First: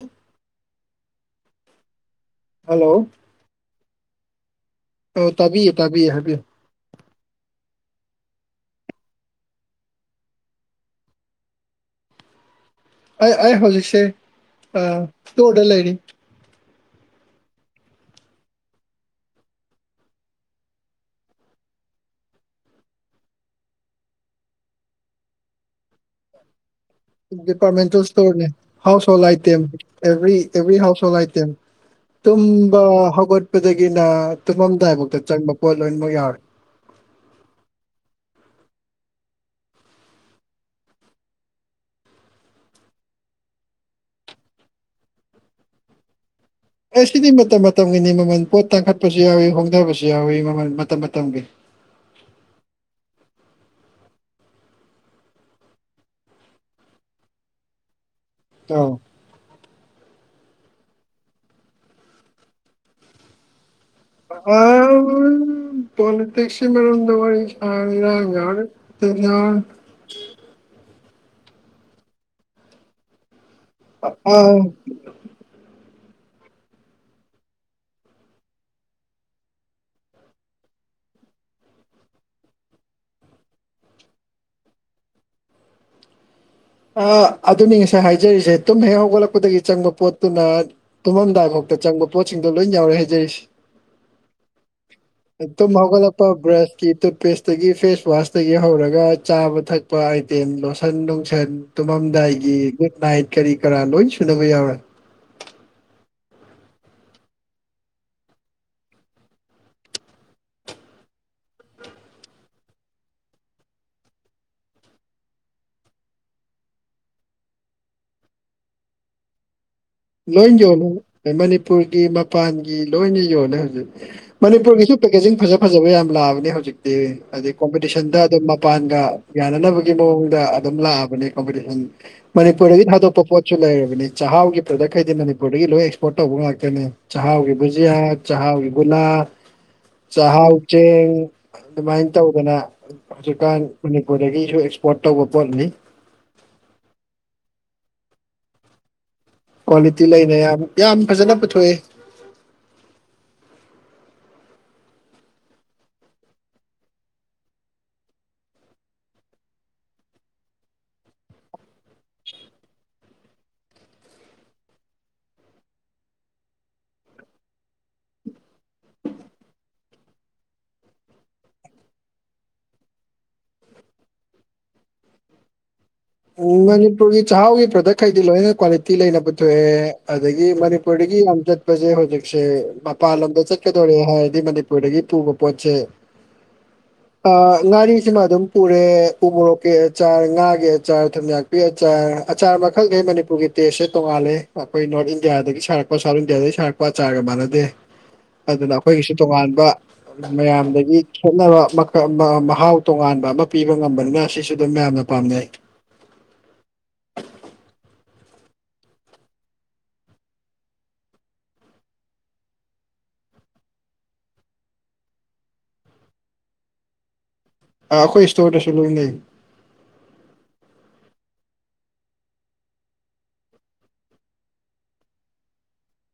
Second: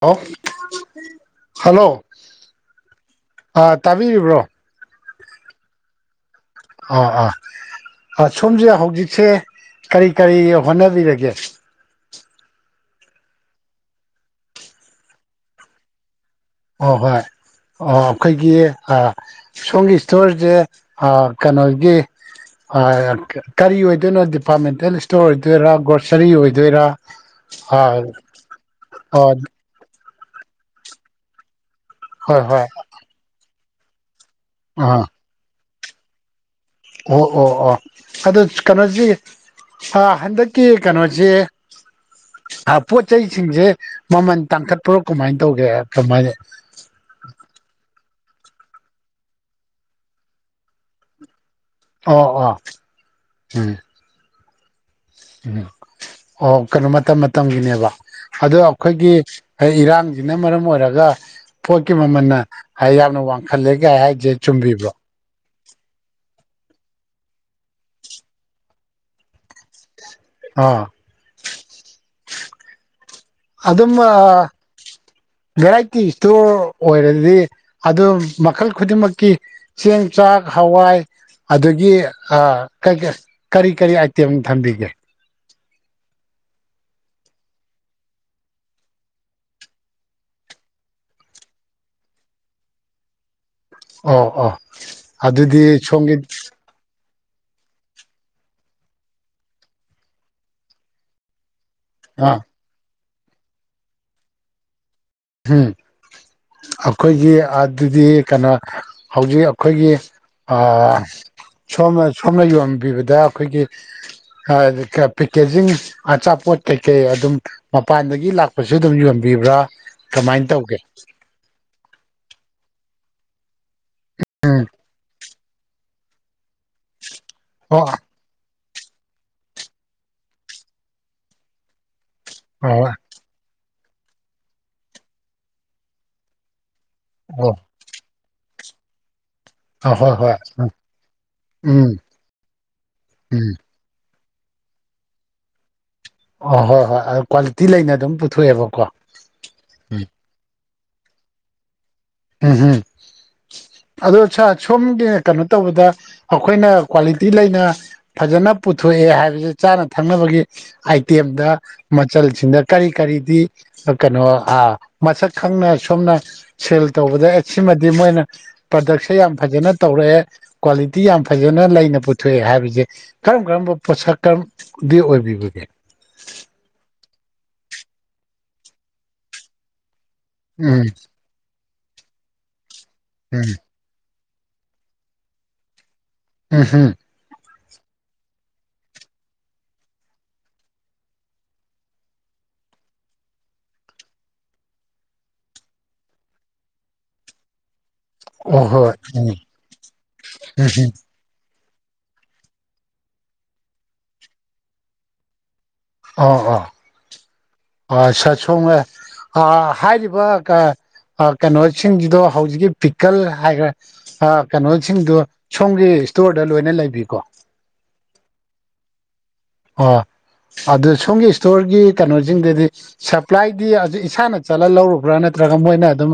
hello hello hello ꯑꯥ ꯇꯥꯕꯤꯔꯤꯕ꯭ꯔꯣ ꯑꯦ ꯇꯥꯕꯤꯌꯦ ꯇꯥꯕꯤꯌꯦ ꯍꯥꯏꯕꯤꯌꯣ ꯑꯥ ꯑꯥ ꯑꯥ ꯁꯣꯝꯁꯦ ꯍꯧꯖꯤꯛꯁꯦ ꯀꯔꯤ ꯀꯔꯤ ꯍꯣꯠꯅꯕꯤꯔꯒꯦ ꯑꯩ ꯑꯩ ꯍꯧꯖꯤꯛꯁꯦ ꯑꯥ ꯏꯁꯇꯣꯔꯗ ꯂꯩꯔꯤ ꯑꯣ ꯍꯣꯏ ꯑꯣ ꯑꯩꯈꯣꯏꯒꯤ ꯑꯥ ꯁꯣꯝꯒꯤ ꯏꯁꯇꯣꯔꯁꯦ ꯑꯥ ꯀꯩꯅꯣꯒꯤ ꯑꯑ ꯀꯔꯤ ꯑꯣꯏꯗꯣꯏꯅꯣ ꯗꯤꯄꯥꯔꯠꯃꯦꯟꯇꯦꯜ ꯏꯁꯇꯣꯔ ꯑꯣꯏꯗꯣꯏꯔꯥ ꯒ꯭ꯔꯣꯁꯥꯔꯤ ꯑꯣꯏꯗꯣꯏꯔꯥ ꯑ ꯗꯤꯄꯥꯔꯠꯃꯦꯟꯇꯦꯜ ꯏꯁꯇꯣꯔꯅꯦ ꯍꯥꯎꯁ ꯍꯣꯜ ꯑꯣ item every every household item ꯍꯣꯏ ꯍꯣꯏ ꯇꯨꯝꯕ ꯍꯧꯒꯠꯄꯗꯒꯤꯅ ꯑꯥ ꯇꯨꯝꯃꯝꯗꯥꯏꯕꯧꯇ ꯆꯪꯕ ꯄꯣꯠ ꯂꯣꯏꯃꯛ ꯌꯥꯎꯔꯦ ꯑꯣ ꯑꯣ ꯑꯣ ꯑꯗꯣ ꯀꯥꯅꯣꯖꯤ ꯑꯥ ꯍꯟꯗꯛꯀꯤ ꯀꯥꯅꯣꯖꯤ ꯑꯥ ꯄꯣꯠ ꯆꯩꯁꯤꯡꯁꯦ ꯃꯃꯥꯟ ꯇꯥꯡꯈꯠꯄ꯭ꯔꯣ ꯀꯨꯃꯥꯏ ꯇꯧꯒꯦ ꯀꯃꯥꯏ ꯑꯦ ꯁꯤꯗꯤ ꯃꯇꯝ ꯃꯇꯝꯒꯤꯅꯤ ꯃꯃꯜ ꯄꯣꯠ ꯇꯥꯡꯈꯠꯄꯁꯤ ꯌꯥꯎꯏ ꯍꯣꯡꯗꯕꯁꯨ ꯌꯥꯎꯏ ꯃꯃꯜ ꯃꯇꯝ ꯃꯇꯝꯒꯤ ꯑꯣ ꯑꯣ ꯎꯝ ꯎꯝ ꯑꯣ ꯀꯩꯅꯣ ꯃꯇꯝ ꯃꯇꯝꯒꯤꯅꯦꯕ ꯑꯗꯣ ꯑꯩꯈꯣꯏꯒꯤ ꯍꯩ ꯏꯔꯥꯡꯖꯤꯅ ꯃꯔꯝ ꯑꯣꯏꯔꯒ ꯄꯣꯠꯀꯤ ꯃꯥꯃꯟꯅ ꯍꯥꯏ ꯌꯥꯝꯅ ꯋꯥꯡꯈꯠꯂꯦ ꯀꯥꯏ ꯍꯥꯏꯁꯦ ꯆꯨꯝꯕꯤꯕ꯭ꯔꯣ [unintelligible] ꯄꯣꯂꯤꯇꯤꯛꯁꯤ ꯃꯔꯝ ꯋꯥꯔꯤ ꯁꯥꯔ ꯢꯔꯥꯡ ꯃꯌꯥꯝ [unintelligible] ꯑꯥ ꯑꯗꯨꯝ ꯑꯥ ꯕꯦꯔꯥꯢ ꯇꯤ ꯏꯁꯇꯣꯔ ꯑꯣꯏꯔꯗꯤ ꯑꯗꯨꯝ ꯃꯈꯜ ꯈꯨꯗꯤꯡꯃꯛꯀꯤ ꯆꯦꯡ ꯆꯥꯛ ꯍꯋꯥꯏ ꯑꯗꯨꯒꯤ ꯑꯥ ꯀꯩ ꯀꯩ ꯀꯔꯤ ꯀꯔꯤ ꯑꯥꯏꯇꯦꯝ ꯊꯝꯕꯤꯒꯦ ꯑꯥ ꯑꯗꯨꯅꯤ ꯉꯁꯥꯏ ꯍꯥꯏꯖꯔꯤꯁꯦ ꯇꯨꯝ ꯍꯦꯛ ꯍꯧꯒꯠꯂꯛꯄꯗꯒꯤ ꯆꯪꯕ ꯄꯣꯠꯇꯨꯅ ꯇꯨꯝꯃꯝꯗꯥꯏꯐꯥꯎ ꯇ ꯆꯪꯕ ꯄꯣꯠꯁꯤꯡꯗꯣ ꯂꯣꯏ ꯌꯥꯎꯔꯦ ꯍꯥꯏꯖꯔꯤꯁꯤ ꯑꯣ ꯑꯣ ꯇꯨꯝ ꯑꯗꯨꯗꯤ ꯁꯣꯝꯒꯤ ꯍꯧꯒꯠꯂꯛꯄ ꯕ꯭ꯔꯁꯀꯤ ꯇꯨꯠꯄꯦꯁ ꯇꯒꯤ ꯐꯦꯁ ꯋꯥꯁꯇꯒꯤ ꯍꯧꯔꯒ ꯆꯥꯕ ꯊꯛꯄ ꯑꯥꯏꯇꯦꯝ ꯂꯣꯁꯟ ꯅꯨꯡꯁꯟ ꯑꯥ ꯇꯨꯝꯃꯝꯗꯥꯏꯒꯤ ꯒꯨꯠꯅꯥꯏꯠ ꯀꯔꯤ ꯀꯔꯥ ꯂꯣꯏ ꯁꯨꯅꯕ ꯌꯥꯎꯔꯦ ꯍꯝ ꯑꯩꯈꯣꯏꯒꯤ ꯑꯗꯨꯗꯤ ꯀꯩꯅꯣ ꯍꯧꯖꯤꯛ ꯑꯩꯈꯣꯏꯒꯤ ꯑꯥ ꯁꯣꯝꯅ ꯁꯣꯝꯅ ꯌꯣꯟꯕꯤꯕꯗ ꯑꯩꯈꯣꯏꯒꯤ ꯑꯥ ꯀꯥ ꯄꯦꯛꯀꯦꯖꯤꯡ ꯑꯆꯥꯄꯣꯠ ꯀꯩꯀꯩ ꯑꯗꯨꯝ ꯃꯄꯥꯟꯗꯒꯤ ꯂꯥꯛꯄꯁꯨ ꯑꯗꯨꯝ ꯌꯣꯟꯕꯤ ꯕ꯭ꯔꯥ ꯂꯣꯏ ꯌꯣꯜꯂꯦ ꯃꯅꯤꯄꯨꯔꯒꯤ ꯃꯄꯥꯟꯒꯤ ꯂꯣꯏꯅ ꯌꯣꯜꯂꯦ ꯍꯧꯖꯤꯛ ꯎꯝ ꯃꯅꯤꯄꯨꯔꯒꯤꯁꯨ ꯄꯦꯀꯦꯖꯤꯡ ꯐꯖ ꯐꯖꯕ ꯌꯥꯝ ꯂꯥꯛꯑꯕꯅꯤ ꯍꯧꯖꯤꯛꯇꯤ ꯑꯗꯩ ꯑꯣ ꯀꯣꯝꯄꯤꯇꯤꯁꯟꯗ ꯑꯗꯨꯝ ꯃꯄꯥꯟꯒ ꯌꯥꯅꯅꯕꯒꯤ ꯃꯑꯣꯡꯗ ꯑꯗꯨꯝ ꯂꯥꯛꯑꯕꯅꯦ ꯀꯝꯄꯤꯇꯤꯁꯟ ꯑꯣ ꯃꯅꯤꯄꯨꯔꯗꯒꯤ ꯊꯥꯗꯣꯛꯄ ꯄꯣꯠꯁꯨ ꯂꯩꯔꯕꯅꯤ ꯆꯥꯛꯍꯥꯎꯒꯤ ꯄ꯭ꯔꯗꯛꯈꯩꯗꯤ ꯃꯅꯤꯄꯨꯔꯗꯒꯤ ꯂꯣꯏ ꯑꯦꯛꯁꯄꯣꯔꯠ ꯇꯧꯕ ꯉꯥꯛꯇꯅꯦ ꯆꯥꯛꯍꯥꯎꯒꯤ ꯑꯣ ꯕꯨꯖꯤꯌꯥ ꯆꯥꯛꯍꯥꯎꯒꯤ ꯒꯨꯂꯥ ꯑꯍꯣꯏ ꯍꯣꯏ ꯆꯍꯥꯎ ꯍꯣꯏ ꯎꯝ ꯆꯦꯡ ꯎꯝ ꯑꯗꯨꯃꯥꯏꯅ ꯇꯧꯗꯅ ꯎꯝ ꯍꯧꯖꯤꯛꯀꯥꯟ ꯄꯨꯔꯗꯒꯤꯁꯨ ꯑꯦꯛꯁꯄꯣꯔꯠ ꯇꯧꯕ ꯄꯣꯠꯅꯤ ꯑꯣ ꯍꯣꯏ ꯍꯣꯏ ꯑ ꯀ꯭ꯋꯥꯂꯤꯇꯤ ꯂꯩꯅ ꯑꯗꯨꯝ ꯄꯨꯊꯣꯛꯑꯦꯕꯀꯣ ꯎꯝ ꯀ꯭ꯋꯥꯂꯤꯇꯤ ꯂꯩꯅ ꯌꯥꯝ ꯌꯥꯝ ꯐꯖꯅ ꯄꯨꯊꯣꯛꯑꯦ ꯎꯝ ꯍꯝ ꯑꯗꯣ ꯁꯥꯔ ꯁꯣꯝꯒꯤ ꯀꯩꯅꯣ ꯇꯧꯕꯗ ꯑꯩꯈꯣꯏꯅ ꯀ꯭ꯋꯥꯂꯤꯇꯤ ꯂꯩꯅ ꯐꯖꯅ ꯄꯨꯊꯣꯛ ꯊꯣꯛꯑꯦ ꯍꯥꯏꯕꯁ ꯆꯥꯅ ꯊꯛꯅꯕꯒꯤ ꯑꯥꯏꯇꯦꯝꯗ ꯃꯆꯜꯁꯤꯡꯗ ꯀꯔꯤ ꯀꯔꯤꯗꯤ ꯀꯩꯅꯣ ꯃꯁꯛ ꯈꯪꯅ ꯁꯣꯝꯅ ꯁꯤꯜ ꯇꯧꯕꯗ ꯑꯦ ꯁꯤꯃꯗꯤ ꯃꯣꯏꯅ ꯄ꯭ꯔꯥꯗꯛꯁꯦ ꯌꯥꯝ ꯐꯖꯅ ꯇꯧꯔꯛꯑꯦ ꯀ꯭ꯋꯥꯂꯤꯇꯤ ꯌꯥꯝ ꯐꯩꯌꯦ ꯂꯩꯅꯩ ꯄꯨꯊꯣꯛꯑꯦ ꯍꯥꯏꯕꯁꯦ ꯀꯔꯝ ꯀꯔꯝꯕ ꯄꯣꯠꯁꯛ ꯀꯔꯝ ꯗꯤ ꯑꯣꯏꯕꯤꯕꯒꯦ ꯎꯝ ꯃꯅꯤꯄꯨꯔꯒꯤ ꯆꯥꯛꯍꯥꯎꯒꯤ ꯄ꯭ꯔꯗꯛꯈꯩꯗꯤ ꯂꯣꯏꯅ ꯀ꯭ꯋꯥꯂꯤꯇꯤ ꯂꯩꯅꯕ ꯄꯨꯊꯣꯛꯑꯦ ꯑꯗꯒꯤ ꯎꯝ ꯃꯅꯤꯄꯨꯔꯗꯒꯤ ꯌꯥꯝ ꯆꯠꯄꯁꯦ ꯍꯧꯖꯤꯛꯁꯦ ꯃꯄꯥꯟ ꯂꯝꯗ ꯎꯝ ꯆꯠꯀꯗꯣꯔꯦ ꯍꯥꯏ ꯃꯗꯤ ꯄꯔꯗꯒꯤ ꯄꯨꯒꯄꯣꯆꯦ ꯎꯝ ꯍꯝ ꯑꯥ ꯉꯥꯔꯤꯁꯤꯃ ꯑꯗꯨꯝ ꯄꯨꯔꯦ ꯎ ꯃꯣꯔꯣꯛꯀꯤ ꯑꯆꯥꯔ ꯉꯥꯒꯤ ꯑꯆꯥꯔ ꯊꯨꯝ ꯌꯥꯛꯄꯤ ꯑꯆꯥꯔ ꯑꯆꯥꯔ ꯃꯈꯜꯈꯩ ꯃꯅꯤꯄꯨꯔꯒꯤ ꯇꯦꯁꯁ ꯇꯣꯡꯉꯥꯂꯦ ꯑꯩꯈꯣꯏ ꯅꯣꯔꯠ ꯏꯟꯗꯤꯌꯥꯗꯒꯤ ꯁꯥꯔꯛ ꯃꯣꯏ ꯁꯥꯎꯠ ꯏꯟꯗꯤꯌꯥꯗꯩ ꯁꯥꯔꯛꯄ ꯑꯆꯥꯔꯒ ꯃꯥꯟꯅꯗꯦ ꯑꯣ ꯑꯗꯨꯅ ꯍꯣꯏ ꯑꯩꯈꯣꯏꯒꯤꯁꯨ ꯎꯝ ꯇꯣꯉꯥꯟꯕ ꯃꯌꯥꯝꯗꯒꯤ ꯈꯦꯠꯅꯕ ꯃꯀ ꯃ ꯃꯍꯥꯎ ꯇꯣꯉꯥꯟꯕ ꯑꯃ ꯄꯤꯕ ꯉꯝꯕꯅꯤꯅ ꯁꯤꯁꯨ ꯑꯗꯨꯝ ꯃꯌꯥꯝꯅ ꯄꯥꯝꯅꯩ ꯑꯥ ꯍꯥ ꯑ ꯁꯥ ꯁꯣꯉꯦ ꯑꯥ ꯍꯥꯏꯔꯤꯕ ꯀ ꯑ ꯀꯩꯅꯣꯁꯤꯡꯁꯤꯗꯣ ꯍꯧꯖꯤꯛꯀꯤ ꯄꯤꯀꯜ ꯍꯥꯏꯈ꯭ꯔꯦ ꯑ ꯀꯅꯣꯁꯤꯡꯗꯨ ꯁꯣꯝꯒꯤ ꯏꯁꯇꯣꯔꯗ ꯂꯣꯏꯅ ꯂꯩꯕꯤꯀꯣ ꯑꯥ ꯑꯩꯈꯣꯏ ꯏꯁꯇꯣꯔꯗꯁꯨ ꯂꯣꯏ ꯂꯩ ꯑꯣ ꯑꯗꯨ ꯁꯣꯝꯒꯤ ꯏꯁꯇꯣꯔꯒꯤ ꯀꯩꯅꯣꯁꯤꯡꯗꯨꯗꯤ ꯁꯄ꯭ꯂꯥꯏꯗꯤ ꯏꯁꯥꯅ ꯆꯠꯂ ꯂꯧꯔꯨꯕ꯭ꯔꯥ ꯅꯠ ꯅꯠꯇ꯭ꯔꯒ ꯃꯣꯏꯅ ꯑꯗꯨꯝ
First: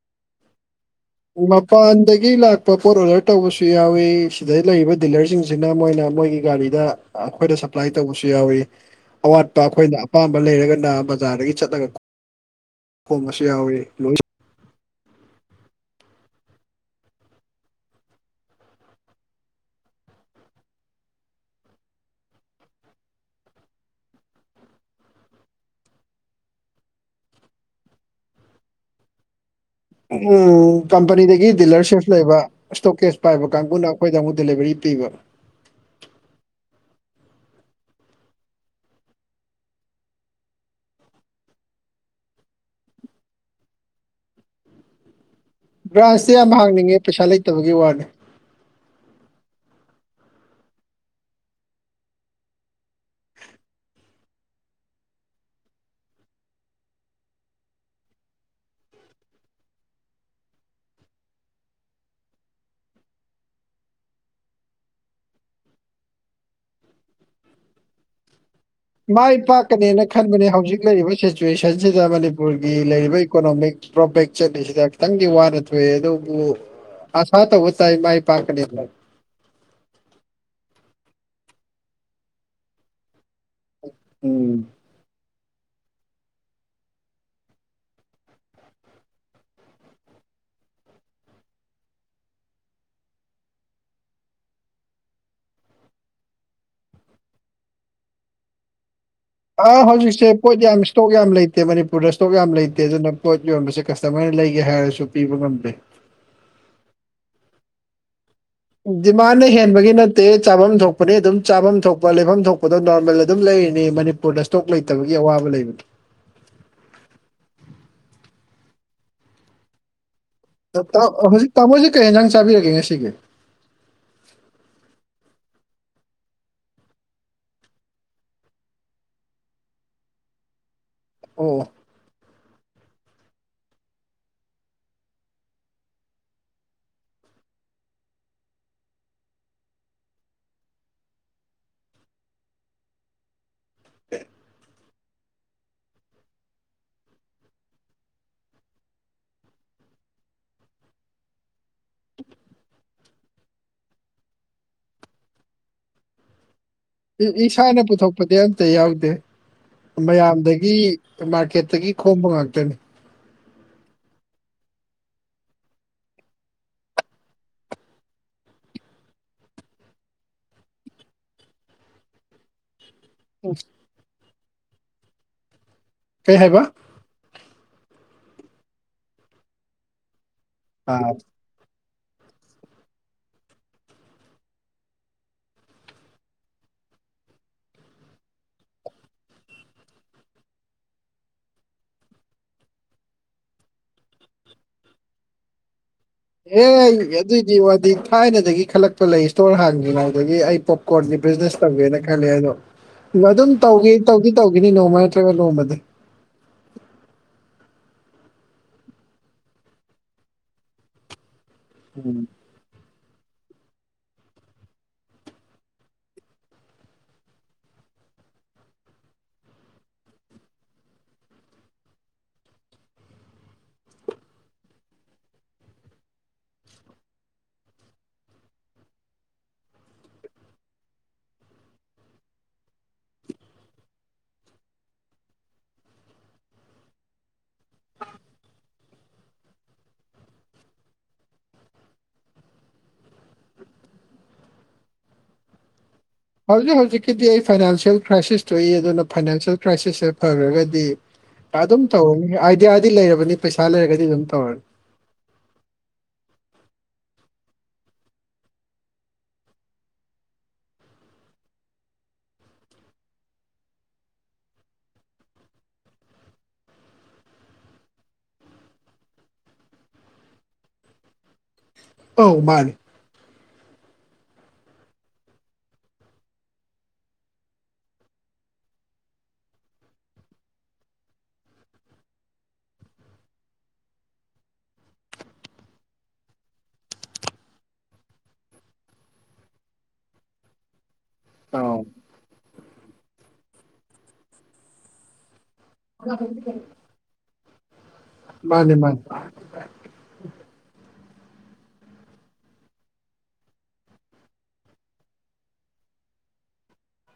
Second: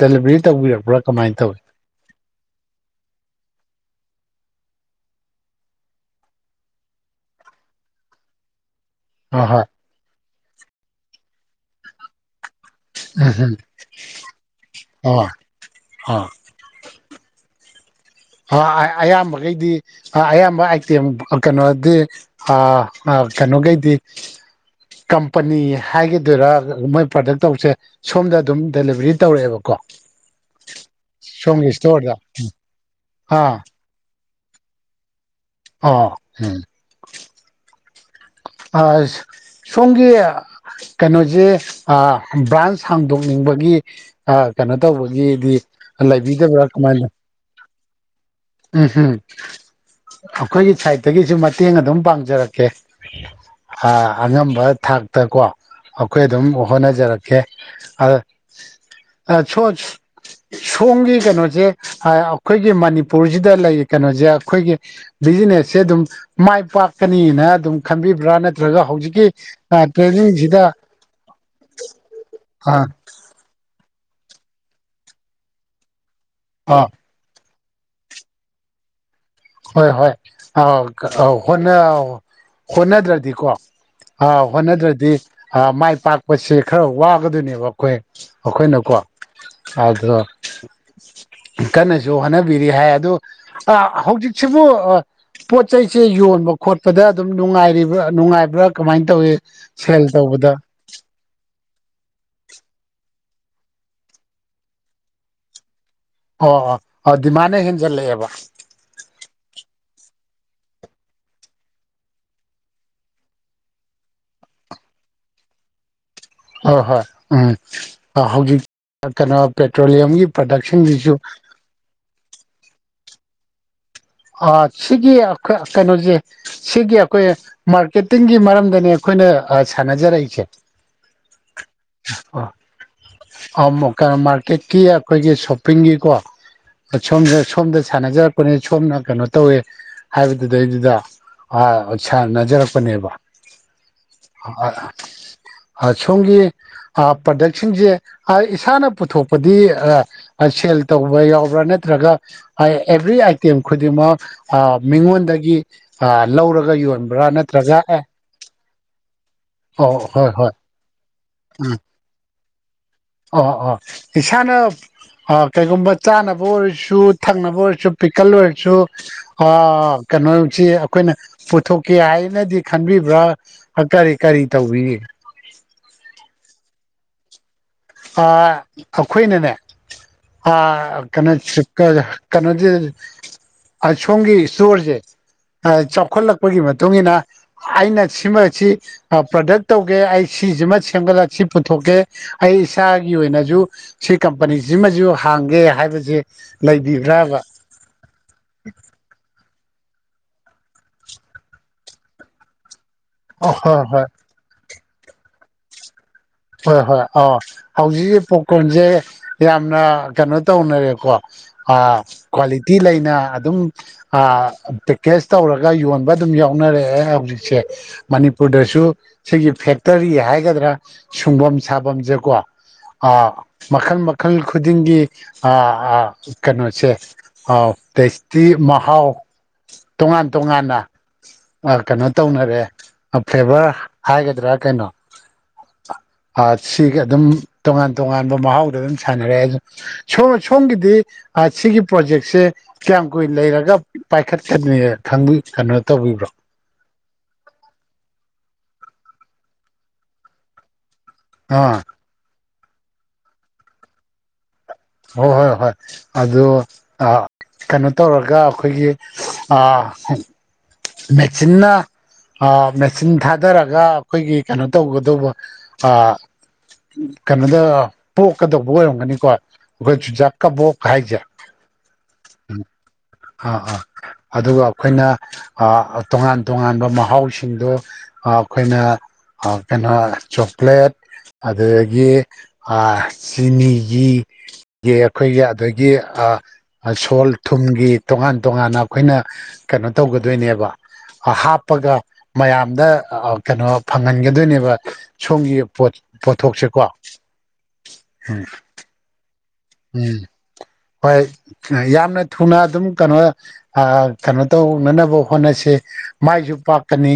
ꯗꯦꯂꯤꯚꯔꯤ ꯇꯧꯕꯤꯔꯛꯄ꯭ꯔꯥ ꯀꯃꯥꯏꯅ ꯇꯧꯋꯤ ꯃꯄꯥꯟꯗꯒꯤ ꯂꯥꯛꯄ ꯄꯣꯠ ꯑꯣꯗꯔ ꯇꯧꯕꯁꯨ ꯌꯥꯎꯋꯤ ꯁꯤꯗꯩ ꯂꯩꯔꯤꯕ ꯗꯤꯂꯔꯁꯤꯡꯁꯤꯅ ꯃꯣꯏꯅ ꯃꯣꯏꯒꯤ ꯒꯥꯔꯤꯗ ꯑꯩꯈꯣꯏꯗ ꯁꯄ꯭ꯂꯥꯏ ꯇꯧꯕꯁꯨ ꯌꯥꯎꯋ ꯑ ꯑꯋꯥꯠꯄ ꯍꯣꯏ ꯑꯩꯈꯣꯏꯅ ꯑꯄꯥꯝꯕ ꯂꯩꯔꯒꯅ ꯕꯖꯥꯔꯗꯒꯤ ꯆꯠꯂꯒ ꯈꯣꯝꯕꯁꯨ ꯎꯝꯝ ꯌꯥꯎꯏ ꯂꯣꯏ ꯍ ꯑꯣ ꯑꯣ ꯑ ꯑꯌꯥꯝꯕꯈꯩꯗꯤ ꯑꯌꯥꯝꯕ ꯑꯥꯏꯇꯦꯝ ꯀꯩꯅꯣꯗꯤ ꯑ ꯑ ꯀꯩꯅꯣꯒꯩꯗꯤ ꯀꯝꯄꯅꯤ ꯍꯥꯏꯈꯤꯗꯨꯔꯥ ꯃꯣꯏ ꯄ꯭ꯔꯗꯛ ꯇꯧꯁꯦ ꯁꯣꯝꯗ ꯑꯗꯨꯝ ꯗꯦꯂꯤꯚꯔꯤ ꯇꯧꯔꯛꯑꯦꯕ ꯎꯝ ꯀꯝꯄꯅꯤꯗꯒꯤ ꯗꯤꯂꯔꯁꯤꯁ ꯏꯁꯇꯣꯔꯗ ꯂꯩꯕ ꯏꯁꯇꯣꯛꯀꯦꯁ ꯄꯥꯏꯕ ꯑꯥ ꯀꯥꯡꯕꯨꯅ ꯑꯩꯈꯣꯏ ꯗ ꯑꯃꯨꯛ ꯗꯦꯂꯤꯕꯔꯤ ꯄꯤꯕ ꯑꯥ ꯎꯝ ꯑꯁ ꯁꯣꯝꯒꯤ ꯀꯩꯅꯣꯁꯦ ꯑ ꯕ꯭ꯔꯥꯟꯁ ꯍꯥꯡꯗꯣꯛꯅꯤꯡꯕꯒꯤ ꯀꯩꯅꯣ ꯇꯧꯕꯒꯤ ꯕ꯭ꯔꯥꯟꯁꯇꯤ ꯌꯥꯝ ꯂꯩꯕꯤꯗꯕ꯭ꯔꯥ ꯍꯥꯡꯅꯤꯡꯉꯦ ꯀꯃꯥꯏꯅ ꯄꯩꯁꯥ ꯂꯩꯇꯕꯒꯤ ꯋꯥꯅꯤ ꯎꯝ ꯍ ꯑꯩꯈꯣꯏꯒꯤ ꯁꯥꯏꯠꯇꯒꯤꯁꯨ ꯃꯇꯦꯡ ꯑꯗꯨꯝ ꯄꯥꯡꯖꯔꯛꯀꯦ ꯑ ꯑꯉꯝꯕ ꯊꯥꯛꯇ ꯀꯣ ꯑꯩꯈꯣꯏ ꯑꯗꯨꯝ ꯍꯣꯠꯅꯖꯔꯛꯀꯦ ꯑꯗ ꯑ ꯁꯣꯁ ꯁꯣꯝꯒꯤ ꯀꯩꯅꯣꯁꯦ ꯑ ꯑꯩꯈꯣꯏꯒꯤ ꯃꯅꯤꯄꯨꯔꯁꯤꯗ ꯂꯩ ꯀꯩꯅꯣꯁꯦ ꯑꯩꯈꯣꯏꯒꯤ ꯕꯤꯖꯤꯅꯦꯁꯁꯦ ꯑꯗꯨꯝ ꯃꯥꯏ ꯄꯥꯛꯀꯅꯤꯅ ꯑꯗꯨꯝ ꯈꯟꯕꯤꯕ꯭ꯔꯥ ꯅꯠ ꯃꯥꯏ ꯄꯥꯛꯀꯅꯦꯅ ꯈꯟꯕꯅꯦ ꯍꯧꯖꯤꯛ ꯂꯩꯔꯤꯕ ꯁꯤꯆꯨꯋꯦꯁꯟꯁꯤꯗ ꯃꯅꯤꯄꯨꯔꯒꯤ ꯑꯥ ꯂꯩꯔꯤꯕ ꯏꯀꯣꯅꯣꯃꯤꯛ ꯗ꯭ꯔꯣꯕꯦꯛ ꯆꯠꯂꯤꯁꯤꯗ ꯈꯤꯇꯪꯗꯤ ꯋꯥꯅ ꯊꯣꯛꯑꯦ ꯑꯗꯨꯕꯨ ꯑꯥ ꯑꯁꯥ ꯇꯧꯕ ꯇꯥꯏꯃꯥꯏ ꯄꯥꯥꯛꯀꯅꯦꯕ ꯍꯣꯏ ꯍꯣꯏ ꯑ ꯑꯧ ꯍꯣꯠꯅ ꯍꯣꯅꯗ꯭ꯔꯗꯤ ꯀꯣ ꯑ ꯎꯝ ꯍꯣꯠꯅꯗ꯭ꯔꯗꯤ ꯃꯥꯏ ꯄꯥꯛꯄꯁꯦ ꯈꯔ ꯋꯥꯒꯗꯣꯏꯅꯦꯕ ꯑꯩꯈꯣꯏ ꯑꯩꯈꯣꯏ ꯅꯀꯣ ꯑꯗꯨ ꯀꯟꯅꯁꯨ ꯍꯣꯠꯅꯕꯤꯔꯤ ꯍꯥꯏ ꯑꯗꯣ ꯑ ꯍꯧꯖꯤꯛ ꯁꯤꯕꯨ ꯑ ꯄꯣꯠ ꯆꯩꯁꯦ ꯌꯣꯟꯕ ꯈꯣꯠꯄꯗ ꯑꯗꯨꯝ ꯅꯨꯡꯉꯥꯏꯒ꯭ꯔꯤꯕ ꯅꯨꯡꯉꯥꯏꯕ꯭ꯔꯥ ꯀꯃꯥꯏ ꯑꯥ ꯍꯧꯖꯤꯛꯁꯦ ꯄꯣꯠ ꯌꯥꯝ ꯏꯁꯇꯣꯛ ꯌꯥꯝ ꯂꯩꯇꯦ ꯃꯅꯤꯄꯨꯔꯗ ꯏꯁꯇꯣꯛ ꯌꯥꯝ ꯂꯩꯇꯦ ꯑꯗꯨꯅ ꯄꯣꯠ ꯌꯣꯟꯕꯁꯦ ꯀꯁꯇꯃꯔꯅ ꯂꯩꯒꯦ ꯍꯥꯏꯔꯁꯨ ꯄꯤꯕ ꯉꯝꯗꯦ ꯑꯣ ꯑꯣ ꯑ ꯗꯤꯃꯥꯟꯅ ꯍꯦꯟꯖꯜꯂꯛꯑꯦꯕ ꯗꯤꯃꯥꯟꯅ ꯍꯦꯟꯕꯒꯤ ꯅꯠꯇꯦ ꯆꯥꯐꯝ ꯊꯣꯛꯄꯅꯤ ꯑꯗꯨꯝ ꯆꯥꯐꯝ ꯊꯣꯛꯄ ꯂꯩꯐꯝ ꯊꯣꯛꯄꯗꯣ ꯅꯣꯔꯃꯦꯜ ꯑꯗꯨꯝ ꯂꯩ ꯅꯦ ꯃꯅꯤꯄꯨꯔꯗ ꯏꯁꯇꯣꯛ ꯂꯩꯇꯕꯒꯤ ꯑꯋꯥꯕ ꯂꯩꯕꯗꯨ ꯍꯣꯏ ꯍꯣꯏ ꯎꯝ ꯍꯧꯖꯤꯛ ꯀꯩꯅꯣ ꯄꯦꯇ꯭ꯔꯣꯂꯤꯌꯝꯒꯤ ꯄ꯭ꯔꯗꯛꯁꯤꯡꯁꯤꯁꯨ ꯍꯧꯖꯤꯛ ꯇꯥꯃꯣꯁꯦ ꯀꯩ ꯍꯤꯟꯖꯥꯡ ꯆꯥꯕꯤꯔꯒꯦ ꯉꯁꯤꯒꯤ ꯑ ꯁꯤꯒꯤ ꯑꯩꯈꯣꯏ ꯀꯩꯅꯣꯖꯦ ꯁꯤꯒꯤ ꯑꯩꯈꯣꯏ ꯃꯥꯔꯀꯦꯇꯤꯡꯒꯤ ꯃꯔꯝꯗꯅꯦ ꯑꯩꯈꯣꯏ ꯁꯤꯗ ꯑ ꯁꯥꯟꯅꯖꯔ ꯔꯛꯢꯁꯦ ꯑꯣ ꯑ ꯃꯣꯀ ꯃꯥꯔꯀꯦꯠꯀꯤ ꯑꯩꯈꯣꯏꯒꯤ ꯁꯣꯞꯄꯤꯡꯒꯤꯀꯣ ꯁꯣꯝꯗ ꯁꯣꯝꯗ ꯁꯥꯟꯅꯖꯔꯛꯄꯅꯦ ꯁꯣꯝꯅ ꯀꯩꯅꯣ ꯇꯧꯋꯦ ꯍꯥꯏꯕꯗꯨ ꯗꯩꯗꯨꯗ ꯑ ꯁꯥꯟꯅꯖ ꯔꯛꯄꯅꯦꯕ ꯑ ꯑ ꯁꯣꯝꯒꯤ ꯑ ꯄ꯭ꯔꯗꯛꯁꯤꯡꯁꯦ ꯑ ꯏꯁꯥꯅ ꯄꯨꯊꯣꯛꯄꯗꯤ ꯑ ꯁꯦꯜ ꯇꯧꯕ ꯌꯥꯎꯕ꯭ꯔꯥ ꯅꯦ ꯇ꯭ꯔꯒ ꯑꯦꯕꯔꯤ ꯑꯥꯏꯇꯦꯝ ꯈꯨꯗꯤꯡꯃꯛ ꯃꯤꯉꯣꯟꯗꯒꯤ ꯂꯧꯔꯒ ꯌꯣꯟꯕ꯭ꯔꯥ ꯅꯠꯇ꯭ꯔꯒ ꯏꯁꯥꯅ ꯑꯦ ꯄꯨꯊꯣꯛꯄꯗꯤ ꯑꯝꯇ ꯌꯥꯎꯗꯦ ꯑꯣ ꯍꯣꯏ ꯍꯣꯏ ꯃꯌꯥꯝꯗꯒꯤ ꯃꯥꯔꯀꯦꯠꯇꯒꯤ ꯈꯣꯝꯕ ꯉꯥꯛ ꯑꯣ ꯑꯣ ꯏꯁꯥꯅ ꯍ ꯀꯩꯒꯨꯝꯕ ꯆꯥꯅꯕ ꯑꯣꯏꯔꯁꯨ ꯊꯛꯅꯕ ꯑꯣꯏꯔꯁꯨ ꯄꯤꯛꯀꯜ ꯑꯣꯏꯔꯁꯨ ꯀꯩꯅꯣꯁꯤ ꯑꯩꯈꯣꯏꯅ ꯄꯨꯊꯣꯛꯀꯦ ꯍꯥꯏꯅꯗꯤ ꯈꯟꯕꯤꯕ꯭ꯔꯥ ꯍ ꯀꯔꯤ ꯀꯔꯤ ꯇꯧꯕꯤꯔꯤ ꯀꯩ ꯍꯥꯏꯕ ꯑ ꯑꯩꯈꯣꯏꯅꯅꯦ ꯑ ꯑꯥ ꯀꯩꯅꯣ ꯀꯩꯅꯣꯗꯤ ꯑꯥ ꯁꯣꯝꯒꯤ ꯏꯁꯇꯣꯔꯁꯦ ꯆꯥꯎꯈꯠꯂꯛꯄꯒꯤ ꯃꯇꯨꯡꯏꯟꯅ ꯑꯩꯅ ꯁꯤꯃꯕꯁꯤ ꯄ꯭ꯔꯗꯛ ꯇꯧꯒꯦ ꯑꯩ ꯁꯤꯖꯤꯃ ꯁꯦꯝꯒꯠꯂꯒ ꯁꯤ ꯄꯨꯊꯣꯛꯀꯦ ꯑꯩ ꯏꯁꯥꯒꯤ ꯑꯣꯏꯅꯁꯨ ꯁꯤ ꯀꯝꯄꯅꯤꯁꯤꯃꯁꯨ ꯍꯥꯡꯒꯦ ꯍꯥꯏꯕꯖꯦ ꯑꯦ ꯑꯗꯨꯏꯗꯤ ꯋꯥꯗꯤ ꯊꯥꯏꯅꯗꯒꯤ ꯈꯜꯂꯛꯄ ꯂꯩ ꯏꯁꯇꯣꯔ ꯍꯥꯡꯗ꯭ꯔꯤꯉꯗꯒꯤ ꯑꯩ ꯄꯣꯞꯀꯣꯔꯟꯒꯤ ꯕꯤꯖꯤꯅꯦꯁ ꯇꯧꯒꯦꯅ ꯈꯜꯂꯦ ꯑꯗꯣ ꯑ ꯑꯗꯨꯝ ꯇꯧ ꯍꯣꯏ ꯍꯣꯏ ꯇꯧꯗꯤ ꯇꯧꯈꯤꯅꯤ ꯅꯣꯡꯃ ꯅꯇ꯭ꯔꯕ ꯅꯣꯡꯃꯗꯤ ꯍꯣꯏ ꯍꯣꯏ ꯑꯥ ꯍꯧꯖꯤꯛꯁ ꯄꯣꯞꯀꯣꯔꯟꯁꯦ ꯌꯥꯝꯅ ꯀꯩꯅꯣ ꯇꯧꯅꯔꯦꯀꯣ ꯑ ꯎꯝ ꯀ꯭ꯋꯥꯂꯤꯇꯤ ꯂꯩꯅ ꯑꯗꯨꯝ ꯑ ꯄꯀꯦꯖ ꯇꯧꯔꯒ ꯌꯣꯟꯕ ꯑꯗꯨꯝ ꯌꯥꯎꯅꯔꯛꯑꯦ ꯍꯧꯖꯤꯛꯁꯦ ꯃꯅꯤꯄꯨꯔꯗꯁꯨ ꯁꯤꯒꯤ ꯐꯦꯛꯇꯔꯤ ꯍꯥꯏꯒꯗ꯭ꯔꯥ ꯁꯨꯡꯐꯝ ꯁꯥꯐꯝꯁꯦꯀꯣ ꯑꯥ ꯃꯈꯜ ꯃꯈꯜ ꯈꯨꯗꯤꯡꯒꯤꯥ ꯑ ꯀꯩꯅꯣꯁꯦ ꯑꯥꯎ ꯇꯦꯁꯇꯤ ꯃꯍꯥꯎ ꯇꯣꯉꯥꯟ ꯇꯣꯉꯥꯟꯅ ꯑ ꯀꯩꯅꯣ ꯇꯧꯅꯔꯦ ꯐ꯭ꯂꯦꯚꯔ ꯍꯥꯏꯒꯗ꯭ꯔꯥ ꯀꯩꯅꯣ [unintelligible] ꯑ ꯁꯤꯒ ꯑꯗꯨꯝ ꯇꯣꯉꯥꯟ ꯇꯣꯉꯥꯟꯕ ꯃꯍꯥꯎꯗ ꯑꯗꯨꯝ ꯁꯥꯟꯅꯔꯦ ꯑ ꯁꯣꯝ ꯁꯣꯝꯒꯤꯗꯤ ꯁꯤꯒꯤ ꯄ꯭ꯔꯣꯖꯦꯛꯁꯦ ꯀꯌꯥꯝ ꯀꯨꯏꯅ ꯂꯩꯔꯒ ꯄꯥꯏꯈꯠꯀꯅꯤ ꯈꯪꯕꯤ ꯀꯩꯅꯣ ꯇꯧꯕꯤꯕ꯭ꯔꯣ ꯍꯧꯖꯤꯛ ꯍꯧꯖꯤꯛꯀꯤꯗꯤ ꯑꯩ ꯐꯥꯏꯅꯥꯟꯁꯤꯌꯦꯜ ꯀ꯭ꯔꯥꯏꯁꯤꯁ ꯊꯣꯛꯏ ꯑꯗꯨꯅ ꯐꯥꯏꯅꯥꯟꯁꯤꯌꯦꯜ ꯀ꯭ꯔꯥꯏꯁꯤꯁꯁꯦ ꯐꯈꯔꯒꯗꯤ ꯑꯥ ꯑꯗꯨꯝ ꯇꯧꯔꯅꯤ ꯑꯥꯏꯗꯤꯌꯥꯗꯤ ꯂꯩꯔꯕꯅꯤ ꯄꯩꯁꯥ ꯂꯩꯔꯒꯗꯤ ꯑꯗꯨꯝ ꯇꯧꯔꯅꯤ ꯍꯣꯏ ꯍꯣꯏ ꯍꯣꯏ ꯑꯗꯨ ꯑ ꯀꯩꯅꯣ ꯇꯧꯔꯒ ꯑꯩꯈꯣꯏꯒꯤ ꯃꯦꯆꯤꯟꯅ ꯃꯦꯆꯤꯟ ꯊꯥꯗꯔꯒ ꯑꯩꯈꯣꯏꯒꯤ ꯀꯩꯅꯣ ꯇꯧꯒꯗꯧꯕ ꯀꯩꯅꯣꯗ ꯄꯣꯛꯀꯗꯧꯕ ꯑꯣꯏꯔꯝꯒꯅꯤꯀꯣ ꯑꯩꯈꯣꯏ ꯆꯨꯖꯥꯛ ꯀꯕꯣꯛ ꯍꯥꯏꯖꯦ ꯑꯧ ꯃꯥꯟꯅꯦ ꯑꯥ ꯑꯥ ꯑꯗꯨꯒ ꯑꯩꯈꯣꯏꯅ ꯇꯣꯉꯥꯟ ꯇꯣꯉꯥꯟꯕ ꯃꯍꯥꯎꯁꯤꯡꯗꯣ ꯑꯩꯈꯣꯏꯅ ꯑ ꯀꯩꯅꯣ ꯆꯣꯀꯂꯦꯠ ꯑꯗꯨꯗꯒꯤ ꯆꯤꯅꯤꯒꯤ ꯒꯤ ꯑꯩꯈꯣꯏꯒꯤ ꯑꯗꯒꯤ ꯁꯣꯜꯗ ꯊꯨꯝꯒꯤ ꯇꯣꯉꯥꯟ ꯇꯣꯉꯥꯟꯅ ꯑꯩꯈꯣꯏꯅ ꯀꯩꯅꯣ ꯇꯧꯒꯗꯣꯏꯅꯦꯕ ꯑꯧ ꯍꯥꯞꯄꯒ ꯃꯌꯥꯝꯗ ꯀꯩꯅꯣ ꯐꯪꯍꯟꯒꯗꯣꯏꯅꯦꯕ ꯁꯣꯝꯒꯤ ꯄꯣꯠꯊꯣꯛꯁꯦꯀꯣ ꯎꯝ ꯃꯥꯅꯦ ꯃꯥꯅꯦ ꯎꯝ ꯍꯣꯏ ꯌꯥꯝꯅ ꯊꯨꯅ ꯑꯗꯨꯝ ꯀꯩꯅꯣ ꯀꯩꯅꯣ ꯇꯧꯅꯅꯕ ꯍꯣꯠꯅꯁꯤ ꯃꯥꯏꯁꯨ ꯄꯥꯛꯀꯅꯤ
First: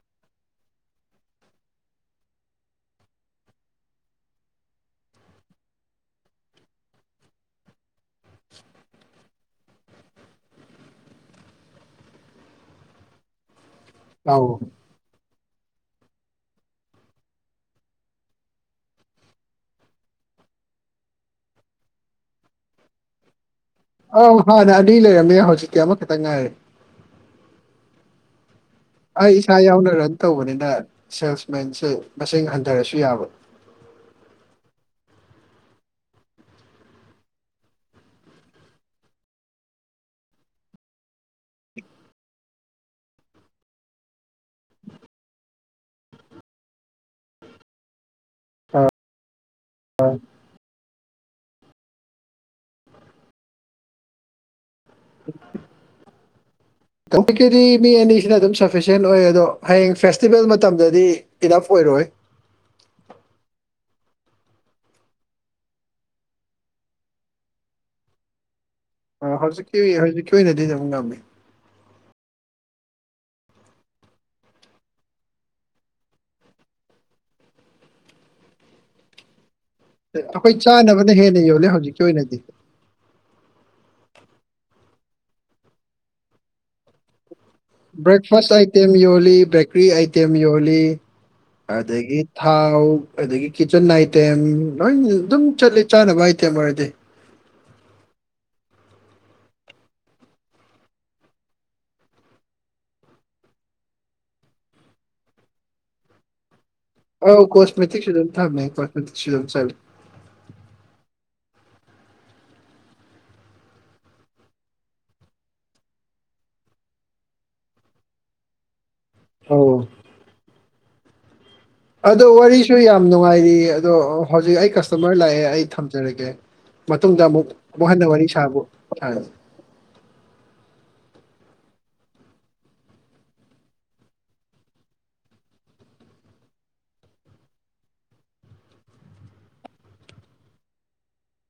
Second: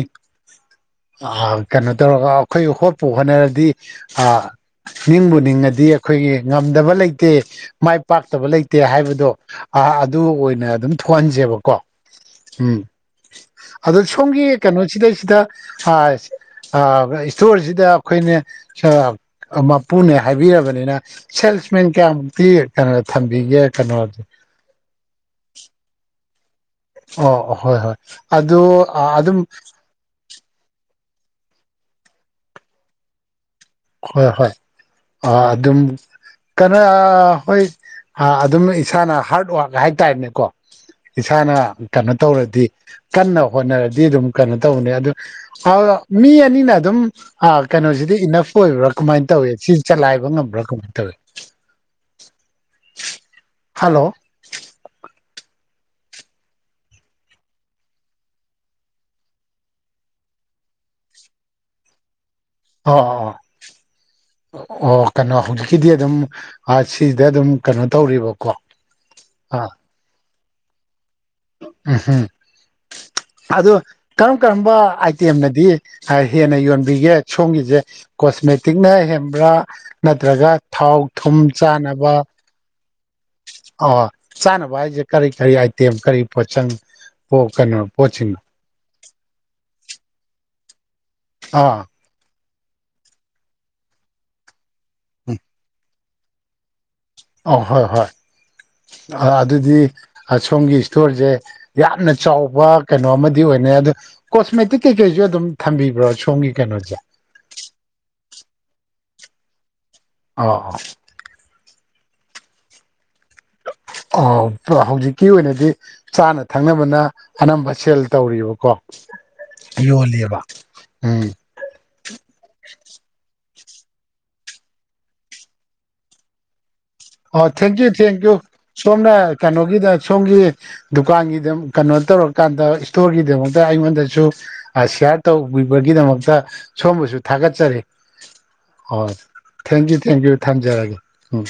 ꯑ ꯀꯩꯅꯣ ꯇꯧꯔꯒ ꯑꯩꯈꯣꯏ ꯍꯣꯠꯄꯨ ꯍꯣꯠꯅꯔꯗꯤ ꯑꯥ ꯅꯤꯡꯕꯨ ꯅꯤꯡꯉꯗꯤ ꯑꯩꯈꯣꯏꯒꯤ ꯉꯝꯗꯕ ꯂꯩꯇ ꯇꯦ ꯃꯥꯏ ꯄꯥꯛꯇꯕ ꯂꯩꯇꯦ ꯍꯥꯏꯕꯗꯣ ꯑꯗꯨ ꯑꯣꯏꯅ ꯑꯗꯨꯝ ꯊꯣꯛꯍꯟꯁꯦꯕꯀꯣ ꯎꯝ ꯑꯗꯣ ꯑꯧ ꯁꯣꯝꯒꯤ ꯀꯩꯅꯣꯁꯤꯗꯩꯁꯤꯗ ꯑ ꯏꯁꯇꯣꯔꯁꯤꯗ ꯑꯩꯈꯣꯏꯅ ꯃꯄꯨꯅꯦ ꯍꯥꯏꯕꯤꯔꯕꯅꯤꯅ ꯁꯦꯜꯁꯃꯦꯟ ꯀꯌꯥꯃꯨꯛꯇꯤ ꯀꯩꯅꯣ ꯊꯝꯕꯤꯒꯦ ꯀꯩꯅꯣ ꯑꯧ ꯍꯥꯟꯅ ꯑꯅꯤ ꯂꯩꯔꯝꯃꯦ ꯍꯧꯖꯤꯛꯇꯤ ꯑꯃꯈꯛꯇꯪ ꯉꯥꯏꯔꯦ ꯑꯣ ꯍꯣꯏ ꯍꯣꯏ ꯑꯗꯣ ꯑꯩ ꯏꯁꯥ ꯌꯥꯎꯅ ꯔꯟ ꯇꯧꯕꯅꯤꯅ ꯁꯦꯜꯁꯃꯦꯟꯁꯦ ꯃꯁꯤꯡ ꯍꯟꯊꯔꯁꯨ ꯌꯥꯕ ꯍꯣꯏ ꯍꯣꯏ ꯑ ꯑꯗꯨꯝ ꯀꯥꯅ ꯍꯣꯏ ꯑꯗꯨꯝ ꯏꯁꯥꯅ ꯍꯥꯔꯠ ꯋꯥꯔꯛ ꯍꯥꯏꯇꯥꯔꯦꯅꯦꯀꯣ ꯏꯁꯥꯅ ꯀꯩꯅꯣ ꯇꯧꯔꯗꯤ ꯀꯟꯅ ꯍꯣꯠꯅꯔꯗꯤ ꯑꯗꯨꯝ ꯀꯩꯅꯣ ꯇꯧꯕꯅꯦ ꯑꯗꯨ ꯃꯤ ꯑꯅꯤꯅ ꯑꯗꯨꯝ ꯀꯩꯅꯣꯁꯤꯗꯤ ꯏꯅꯞ ꯐ ꯑꯣꯏꯕ꯭ꯔꯥ ꯀꯃꯥꯏꯅ ꯇꯧꯏ ꯁꯤ ꯆꯂꯥꯏꯕ ꯉꯝꯕ꯭ꯔꯥ ꯀꯃꯥꯏꯅ ꯇꯧꯏ ꯍꯜꯂꯣ [inaudible] [inaudible] ꯍꯧꯖꯤꯛꯀꯤꯗꯤ ꯃꯤ ꯑꯅꯤꯁꯤꯅ ꯑꯗꯨꯝ ꯁꯐꯤꯁꯦꯟ ꯑꯣꯏ ꯑꯗꯣ ꯍꯌꯦꯡ ꯐꯦꯁꯇꯤꯚꯦꯜ ꯃꯇꯝꯗꯗꯤ ꯏꯅꯐ ꯑꯣꯏꯔꯣꯢ ꯑꯣꯢ ꯑꯥ ꯑꯥ ꯑꯥ ꯑꯣ ꯀꯩꯅꯣ ꯍꯧꯖꯤꯛꯀꯤꯗꯤ ꯑꯗꯨꯝ ꯁꯤꯗ ꯑꯗꯨꯝ ꯀꯩꯅꯣ ꯇꯧꯔꯤꯕꯀꯣ ꯑ ꯍꯧꯖꯤꯛꯀꯤ ꯍꯧꯖꯤꯛꯀꯤ ꯑꯣꯏꯅꯗꯤ ꯑꯗꯨꯃꯛ ꯉꯝꯃꯤ [unintelligible] ꯑꯗꯣ ꯀꯔꯝ ꯀꯔꯝꯕ ꯑꯥꯏꯇꯦꯝꯅꯗꯤ ꯍꯦꯟꯅ ꯌꯣꯟꯕꯤꯒꯦ ꯁꯣꯝꯒꯤꯁꯦ ꯀꯣꯠ ꯀꯣꯁꯃꯦꯇꯤꯛꯅ ꯍꯦꯟꯕ꯭ꯔꯥ ꯅꯠꯇ꯭ꯔꯒ ꯑꯩꯈꯣꯏ ꯊꯥꯎ ꯆꯥꯅꯕꯅ ꯊꯨꯝ ꯍꯦꯟꯅ ꯌꯣꯜꯂꯦ ꯍꯧꯖꯤꯛꯀꯤ ꯆꯥꯅꯕ ꯑꯣꯏꯅꯗꯤ ꯑ ꯆꯥꯅꯕ ꯍꯥꯏꯁꯦ ꯀꯔꯤ ꯀꯔꯤ ꯑꯥꯏꯇꯦꯝ ꯀꯔꯤ ꯄꯣꯠꯆꯪ ꯀꯩꯅꯣ ꯄꯣꯠꯁꯤꯡꯅꯣ ꯕ꯭ꯔꯦꯛꯐꯥꯁ ꯑꯥꯏꯇꯦꯝ ꯌꯣꯜꯂꯤ ꯕꯦꯀꯔꯤ ꯑꯥꯏꯇꯦꯝ ꯌꯣꯜꯂꯤ ꯑꯥ ꯑꯗꯒꯤ ꯊꯥꯎ ꯑꯗꯒꯤ ꯀꯤꯠꯆꯟ ꯑꯥꯏꯇꯦꯝ ꯂꯣꯏꯅ ꯑꯗꯨꯝ ꯆꯠꯂꯤ ꯆꯥꯅꯕ ꯑꯥꯏꯇꯦꯝ ꯑꯣꯏꯔꯗꯤ ꯑ ꯍꯣꯏ ꯍꯣꯏ ꯑꯗꯨꯗꯤ ꯁꯣꯝꯒꯤ ꯏꯁꯇꯣꯔꯁꯦ ꯌꯥꯝꯅ ꯆꯥꯎꯕ ꯀꯩꯅꯣ ꯑꯃꯗꯤ ꯑꯣꯏꯅ ꯅꯦ ꯑꯗꯣ ꯀꯣꯁꯃꯦꯇꯤꯛ ꯀꯩꯀꯩꯁꯨ ꯑꯗꯨꯝ ꯊꯝꯕꯤꯕ꯭ꯔꯣ ꯁꯣꯝꯒꯤ ꯀꯩꯅꯣꯁꯦ ꯑꯥꯎ ꯀꯣꯁꯃꯦꯇꯤꯛꯁꯨ ꯑꯗꯨꯝ ꯊꯝꯃꯦ ꯀꯣꯁꯃꯦꯊꯤꯛꯁꯨ ꯑꯗꯨꯝ ꯆꯠꯂꯦ ꯑꯧꯑꯧ [unintelligible] ꯑꯣ ꯍꯧꯖꯤꯛꯀꯤ ꯑꯣꯏꯅꯗꯤ ꯆꯥꯅ ꯊꯛꯅꯕꯅ ꯑꯅꯝꯕ ꯁꯦꯜ ꯇꯧꯔꯤꯕꯀꯣ ꯑꯧ ꯌꯣꯜꯂꯤꯑꯦꯕ ꯎꯝ ꯑꯗꯣ ꯋꯥꯔꯤꯁꯨ ꯌꯥꯝ ꯅꯨꯡꯉꯥꯏꯔꯤ ꯑꯗꯣ ꯍꯧꯖꯤꯛ ꯑꯩ ꯀꯁꯇꯃꯔ ꯂꯥꯛꯑꯦ ꯑꯩ ꯊꯝꯖꯔꯒꯦ ꯃꯇꯨꯡꯗ ꯑꯣ ꯑꯃꯨꯛ ꯊꯦꯡꯀ꯭ꯌꯨ ꯑꯃꯨꯛ ꯍꯟꯅ ꯋꯥꯔꯤ ꯊꯦꯡꯀ꯭ꯌꯨ ꯁꯥꯕꯨ ꯁꯣꯝꯅ ꯁꯥꯔꯁꯤ ꯀꯩꯅꯣꯒꯤꯗ ꯁꯣꯝꯒꯤ ꯗꯨ ꯗꯨꯀꯥꯟꯒꯤꯗ ꯀꯩꯅꯣ ꯇꯧꯔꯀꯥꯟꯗ ꯏꯁꯇꯣꯔꯒꯤꯗꯃꯛꯇ ꯑꯩꯉꯣꯟꯗꯁꯨ ꯁꯤꯌꯥꯔ ꯇꯧꯕꯤꯕꯒꯤ ꯁꯣꯝꯕꯨꯁꯨ ꯊꯥꯒꯠꯆꯔꯤ ꯑꯣ ꯊꯦꯡꯀ꯭ꯌꯨ ꯊꯦꯡꯀ꯭ꯌꯨ ꯊꯝꯖꯔꯒꯦ ꯎꯝ